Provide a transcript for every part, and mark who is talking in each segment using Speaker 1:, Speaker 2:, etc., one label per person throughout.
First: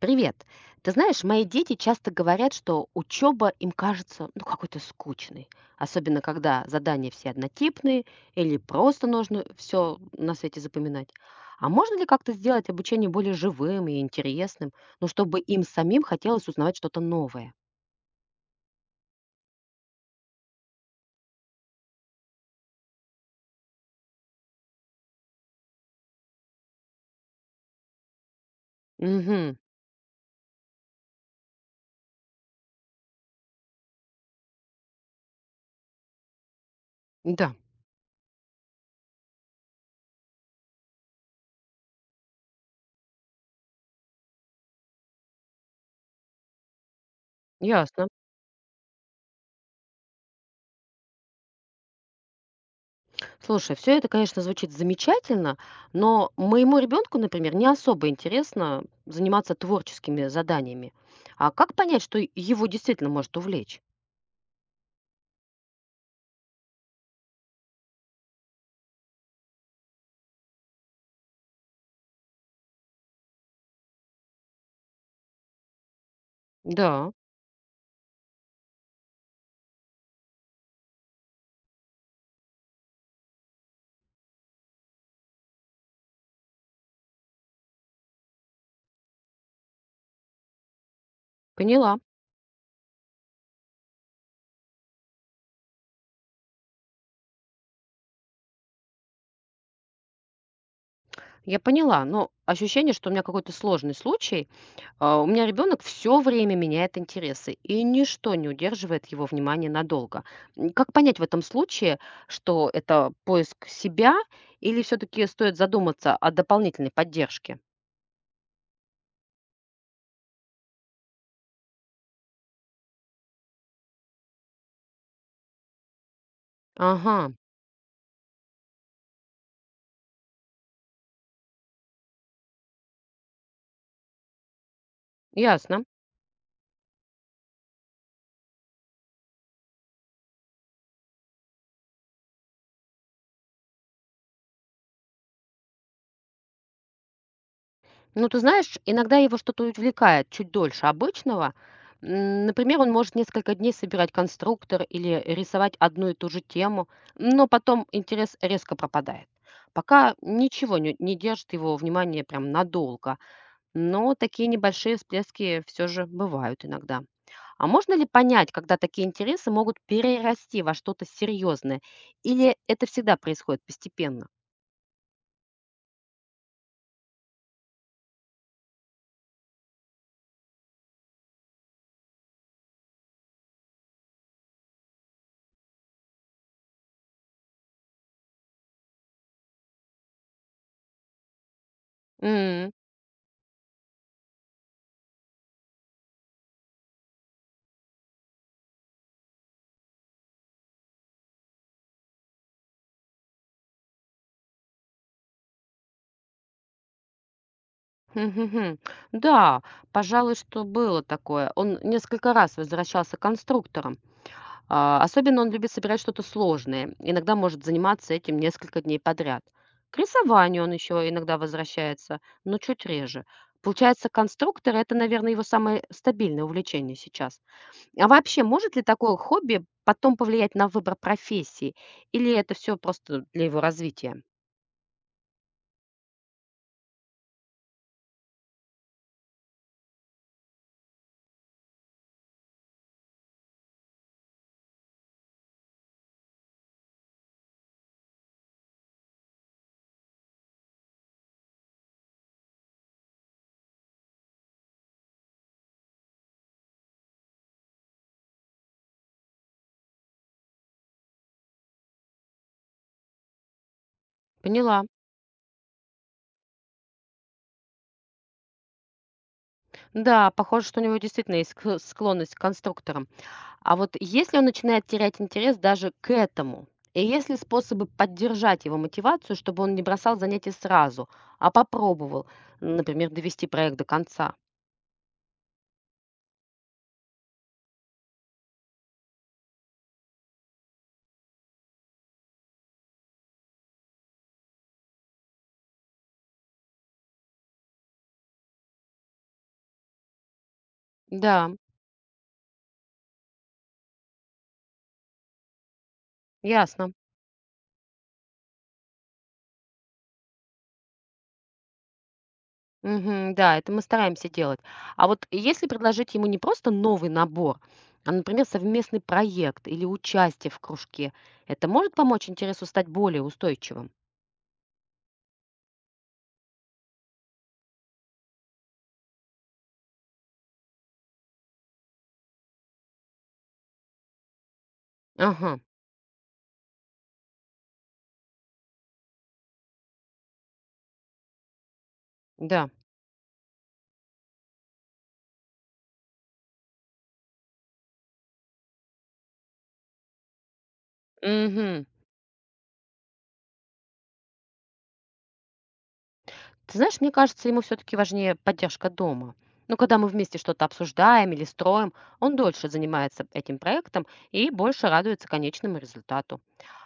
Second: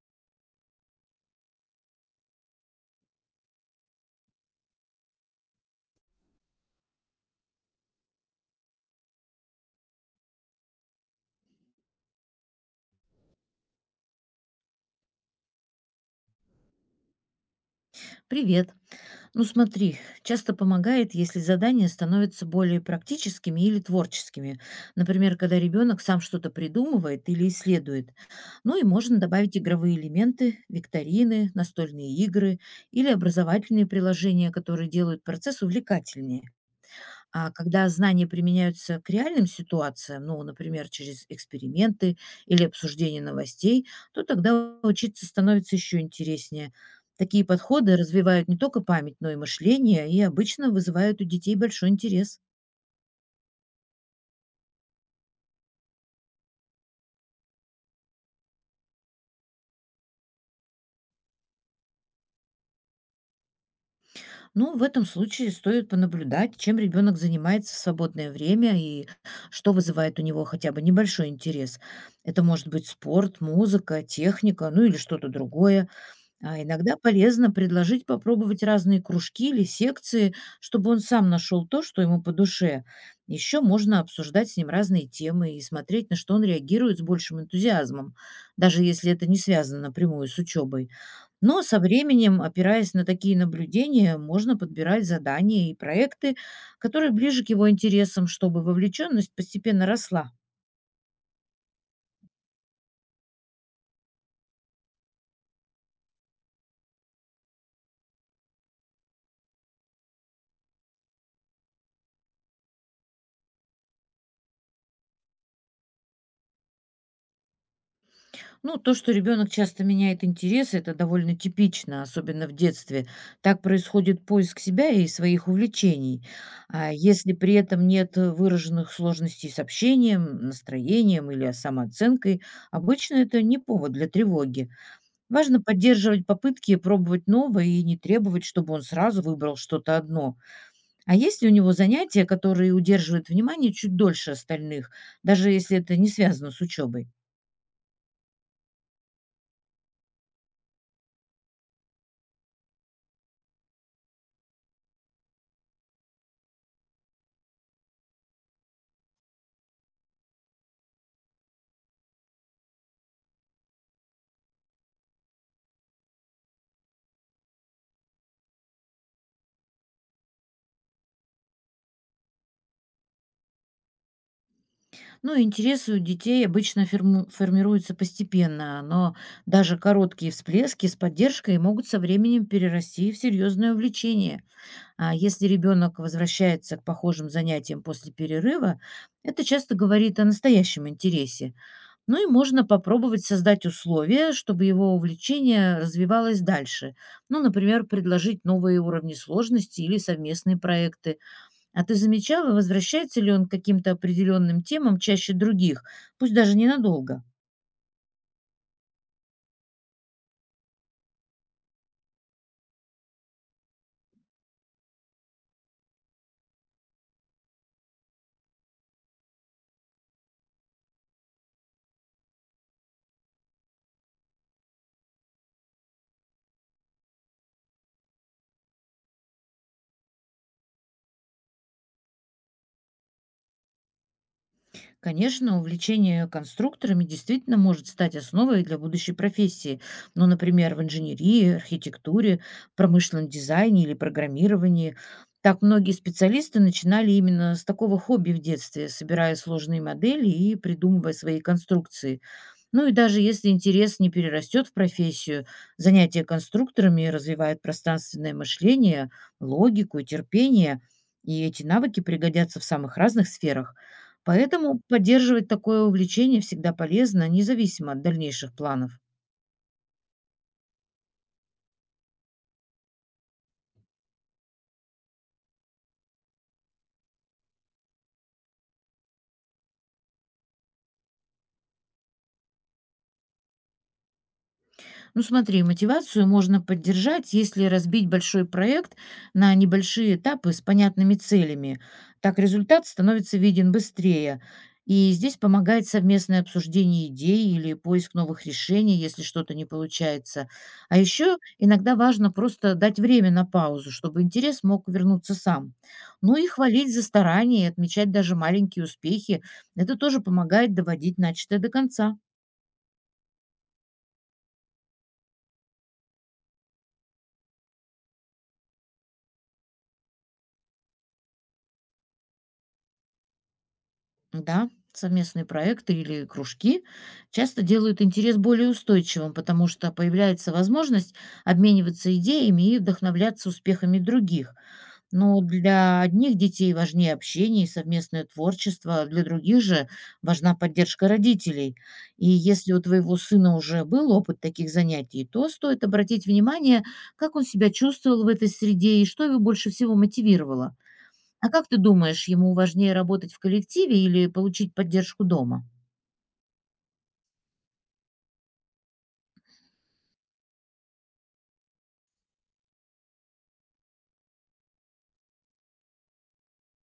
Speaker 1: Привет. Ты знаешь, мои дети часто говорят, что учеба им кажется какой-то скучной. Особенно, когда задания все однотипные или просто нужно все на свете запоминать. А можно ли как-то сделать обучение более живым и интересным, ну, чтобы им самим хотелось узнавать что-то новое?
Speaker 2: Привет. Ну смотри, часто помогает, если задания становятся более практическими или творческими. Например, когда ребенок сам что-то придумывает или исследует. Ну и можно
Speaker 1: Угу,
Speaker 2: добавить игровые элементы, викторины, настольные игры или образовательные приложения, которые делают процесс увлекательнее. А
Speaker 1: да,
Speaker 2: когда знания применяются к реальным ситуациям, ну, например, через эксперименты или обсуждение новостей, то тогда учиться становится еще интереснее. Такие подходы
Speaker 1: ясно.
Speaker 2: развивают не только память, но и мышление, и обычно вызывают у детей большой интерес.
Speaker 1: Слушай, все это, конечно, звучит замечательно, но моему ребенку, например, не особо интересно заниматься творческими заданиями. А как понять, что его действительно может увлечь?
Speaker 2: Ну, в этом случае стоит понаблюдать, чем ребенок занимается в свободное время и что вызывает у него хотя бы небольшой интерес. Это может быть спорт, музыка, техника, ну или что-то другое. А иногда
Speaker 1: Да,
Speaker 2: полезно предложить попробовать разные кружки или секции, чтобы он сам нашел то, что ему по душе. Еще можно обсуждать с ним разные темы и смотреть, на что он реагирует с большим энтузиазмом, даже если это не связано напрямую с учебой. Но со
Speaker 1: поняла.
Speaker 2: временем, опираясь на такие наблюдения, можно подбирать задания и проекты, которые ближе к его интересам, чтобы вовлеченность постепенно росла.
Speaker 1: Я поняла, но ощущение, что у меня какой-то сложный случай. У меня ребенок все время меняет интересы, и ничто не удерживает его внимание надолго. Как понять в этом случае, что это поиск себя, или все-таки стоит задуматься о дополнительной поддержке?
Speaker 2: Ну, то, что ребенок часто меняет интересы, это довольно типично, особенно в детстве. Так происходит поиск себя и своих увлечений. А
Speaker 1: Ага,
Speaker 2: если при этом нет выраженных сложностей с общением, настроением или самооценкой, обычно это не повод для тревоги. Важно
Speaker 1: ясно.
Speaker 2: поддерживать попытки пробовать новое и не требовать, чтобы он сразу выбрал что-то одно. А есть ли у него занятия, которые удерживают внимание чуть дольше остальных, даже если это не связано с учебой?
Speaker 1: Ну, ты знаешь, иногда его что-то увлекает чуть дольше обычного. Например, он может несколько дней собирать конструктор или рисовать одну и ту же тему, но потом интерес резко пропадает. Пока ничего не держит его внимание прям надолго, но такие небольшие всплески все же бывают иногда. А можно ли понять, когда такие интересы могут перерасти во что-то серьезное? Или это всегда происходит постепенно?
Speaker 2: Ну, интересы у детей обычно формируются постепенно, но даже короткие всплески с поддержкой могут со временем перерасти в серьезное увлечение. А если ребенок возвращается к похожим занятиям после перерыва, это часто говорит о настоящем интересе. Ну и можно попробовать создать условия, чтобы его увлечение развивалось дальше. Ну, например, предложить новые уровни сложности или совместные проекты. А ты замечала, возвращается ли он к каким-то определенным темам чаще других, пусть даже ненадолго?
Speaker 1: Мгм. Да, пожалуй, что было такое. Он несколько раз возвращался к конструкторам. Особенно он любит собирать что-то сложное. Иногда может заниматься этим несколько дней подряд. К рисованию он еще иногда возвращается, но чуть реже. Получается, конструктор — это, наверное, его самое стабильное увлечение сейчас. А вообще, может ли такое хобби потом повлиять на выбор профессии? Или это все просто для его развития?
Speaker 2: Конечно, увлечение конструкторами действительно может стать основой для будущей профессии. Ну, например, в инженерии, архитектуре, промышленном дизайне или программировании. Так многие специалисты начинали именно с такого хобби в детстве, собирая сложные модели и придумывая свои конструкции. Ну и даже если интерес не перерастет в профессию, занятие конструкторами развивает пространственное мышление, логику, терпение, и эти навыки пригодятся в самых разных сферах. Поэтому
Speaker 1: Поняла.
Speaker 2: поддерживать такое увлечение всегда полезно, независимо от дальнейших планов.
Speaker 1: Да, похоже, что у него действительно есть склонность к конструкторам. А вот если он начинает терять интерес даже к этому, и есть ли способы поддержать его мотивацию, чтобы он не бросал занятия сразу, а попробовал, например, довести проект до конца?
Speaker 2: Ну смотри, мотивацию можно поддержать, если разбить большой проект на небольшие этапы с понятными целями. Так результат становится виден быстрее. И здесь помогает совместное обсуждение идей или поиск новых решений, если что-то не получается. А еще
Speaker 1: Да,
Speaker 2: иногда важно просто дать время на паузу, чтобы интерес мог вернуться сам. Ну и
Speaker 1: ясно.
Speaker 2: хвалить за старания, и отмечать даже маленькие успехи. Это тоже помогает доводить начатое до конца.
Speaker 1: Мгм, да, это мы стараемся делать. А вот если предложить ему не просто новый набор, а, например, совместный проект или участие в кружке, это может помочь интересу стать более устойчивым?
Speaker 2: Да, совместные проекты или кружки часто делают интерес более устойчивым, потому что появляется возможность обмениваться идеями и вдохновляться успехами других. Но
Speaker 1: Ага,
Speaker 2: для одних детей важнее общение и совместное творчество, а для других же важна поддержка родителей. И
Speaker 1: да.
Speaker 2: если у твоего сына уже был опыт таких занятий, то стоит обратить внимание, как он себя чувствовал в этой среде и что его больше всего мотивировало. А как ты
Speaker 1: Угу.
Speaker 2: думаешь, ему важнее работать в коллективе или получить поддержку дома?
Speaker 1: Ты знаешь, мне кажется, ему все-таки важнее поддержка дома. Но когда мы вместе что-то обсуждаем или строим, он дольше занимается этим проектом и больше радуется конечному результату.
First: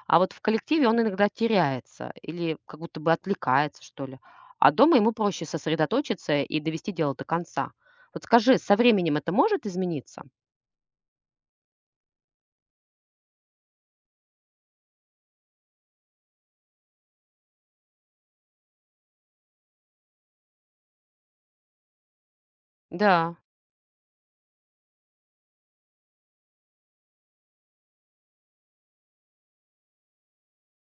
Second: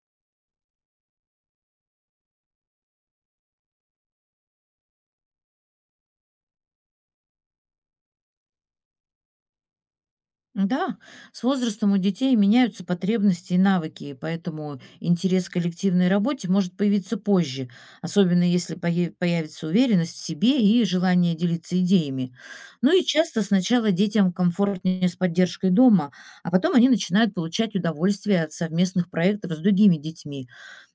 Speaker 1: А вот в коллективе он иногда теряется или как будто бы отвлекается, что ли. А дома ему проще сосредоточиться и довести дело до конца. Вот скажи, со временем это может измениться?
Speaker 2: Да, с возрастом у детей меняются потребности и навыки, и поэтому интерес к коллективной работе может появиться позже, особенно если появится уверенность в себе и желание делиться идеями. Ну и
Speaker 1: Да,
Speaker 2: часто сначала детям комфортнее с поддержкой дома, а потом они начинают получать удовольствие от совместных проектов с другими детьми.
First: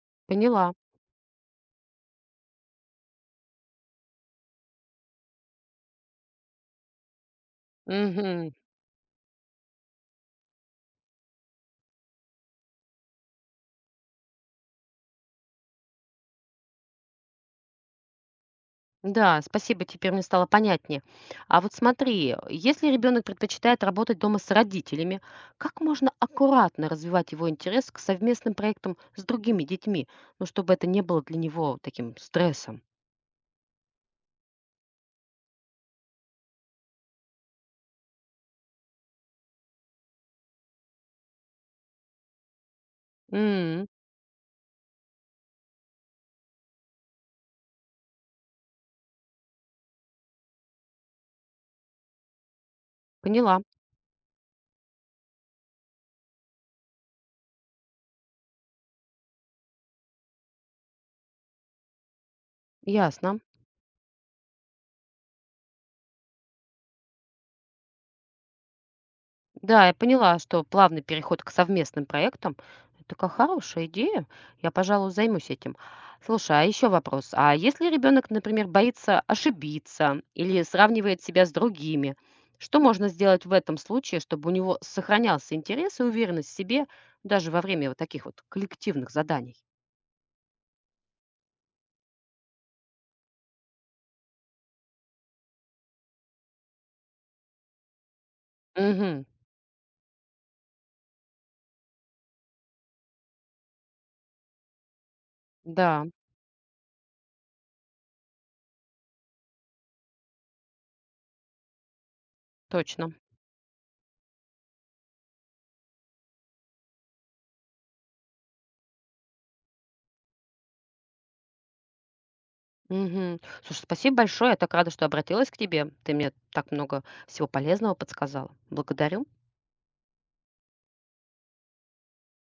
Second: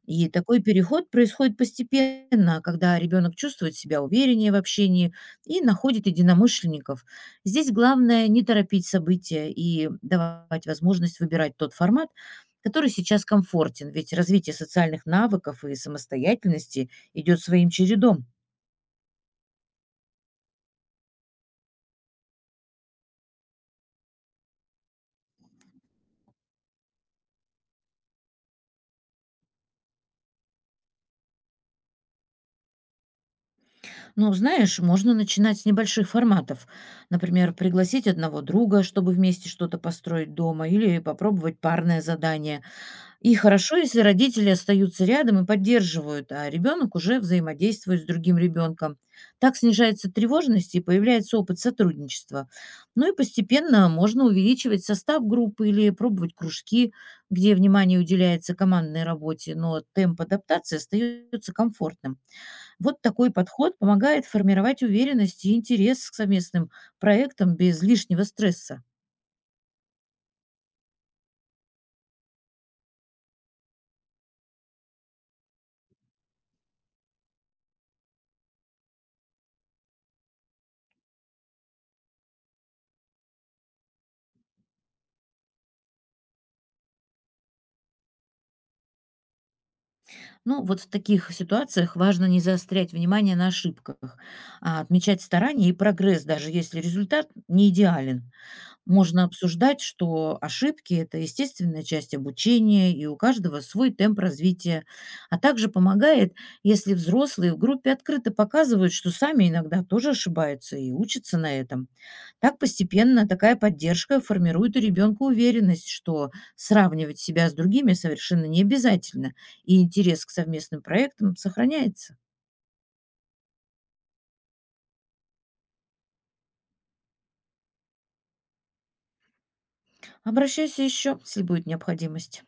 Speaker 2: И такой
Speaker 1: поняла.
Speaker 2: переход происходит постепенно, когда ребенок чувствует себя увереннее в общении и находит единомышленников. Здесь главное не
Speaker 1: Мгм.
Speaker 2: торопить события и давать возможность выбирать тот формат, который сейчас комфортен, ведь развитие социальных навыков и самостоятельности идет своим чередом.
Speaker 1: Да, спасибо, теперь мне стало понятнее. А вот смотри, если ребенок предпочитает работать дома с родителями, как можно аккуратно развивать его интерес к совместным проектам с другими детьми, ну, чтобы это не было для него таким стрессом?
Speaker 2: Ну, знаешь, можно начинать с небольших форматов. Например, пригласить одного друга, чтобы вместе что-то построить дома, или попробовать парное задание. И хорошо,
Speaker 1: М,
Speaker 2: если родители остаются рядом и поддерживают, а ребенок уже взаимодействует с другим ребенком. Так снижается тревожность и появляется опыт сотрудничества. Ну и
Speaker 1: поняла,
Speaker 2: постепенно можно увеличивать состав группы или пробовать кружки, где внимание уделяется командной работе, но темп адаптации остается комфортным. Вот такой
Speaker 1: ясно.
Speaker 2: подход помогает формировать уверенность и интерес к совместным проектам без лишнего стресса.
Speaker 1: Да, я поняла, что плавный переход к совместным проектам — это такая хорошая идея. Я, пожалуй, займусь этим. Слушай, а еще вопрос. А если ребенок, например, боится ошибиться или сравнивает себя с другими, что можно сделать в этом случае, чтобы у него сохранялся интерес и уверенность в себе даже во время вот таких вот коллективных заданий?
Speaker 2: Ну, вот в таких ситуациях важно не заострять внимание на ошибках, а отмечать старания и прогресс, даже если результат не идеален. Можно
Speaker 1: Угу,
Speaker 2: обсуждать, что ошибки– это естественная часть обучения, и у каждого свой темп развития. А также
Speaker 1: да,
Speaker 2: помогает, если взрослые в группе открыто показывают, что сами иногда тоже ошибаются и учатся на этом. Так
Speaker 1: точно.
Speaker 2: постепенно такая поддержка формирует у ребенка уверенность, что сравнивать себя с другими совершенно не обязательно, и интерес к совместным проектам сохраняется.
Speaker 1: Угу. Слушай, спасибо большое. Я так рада, что обратилась к тебе. Ты мне так много всего полезного подсказала. Благодарю.
Speaker 2: Обращайся еще, если будет необходимость.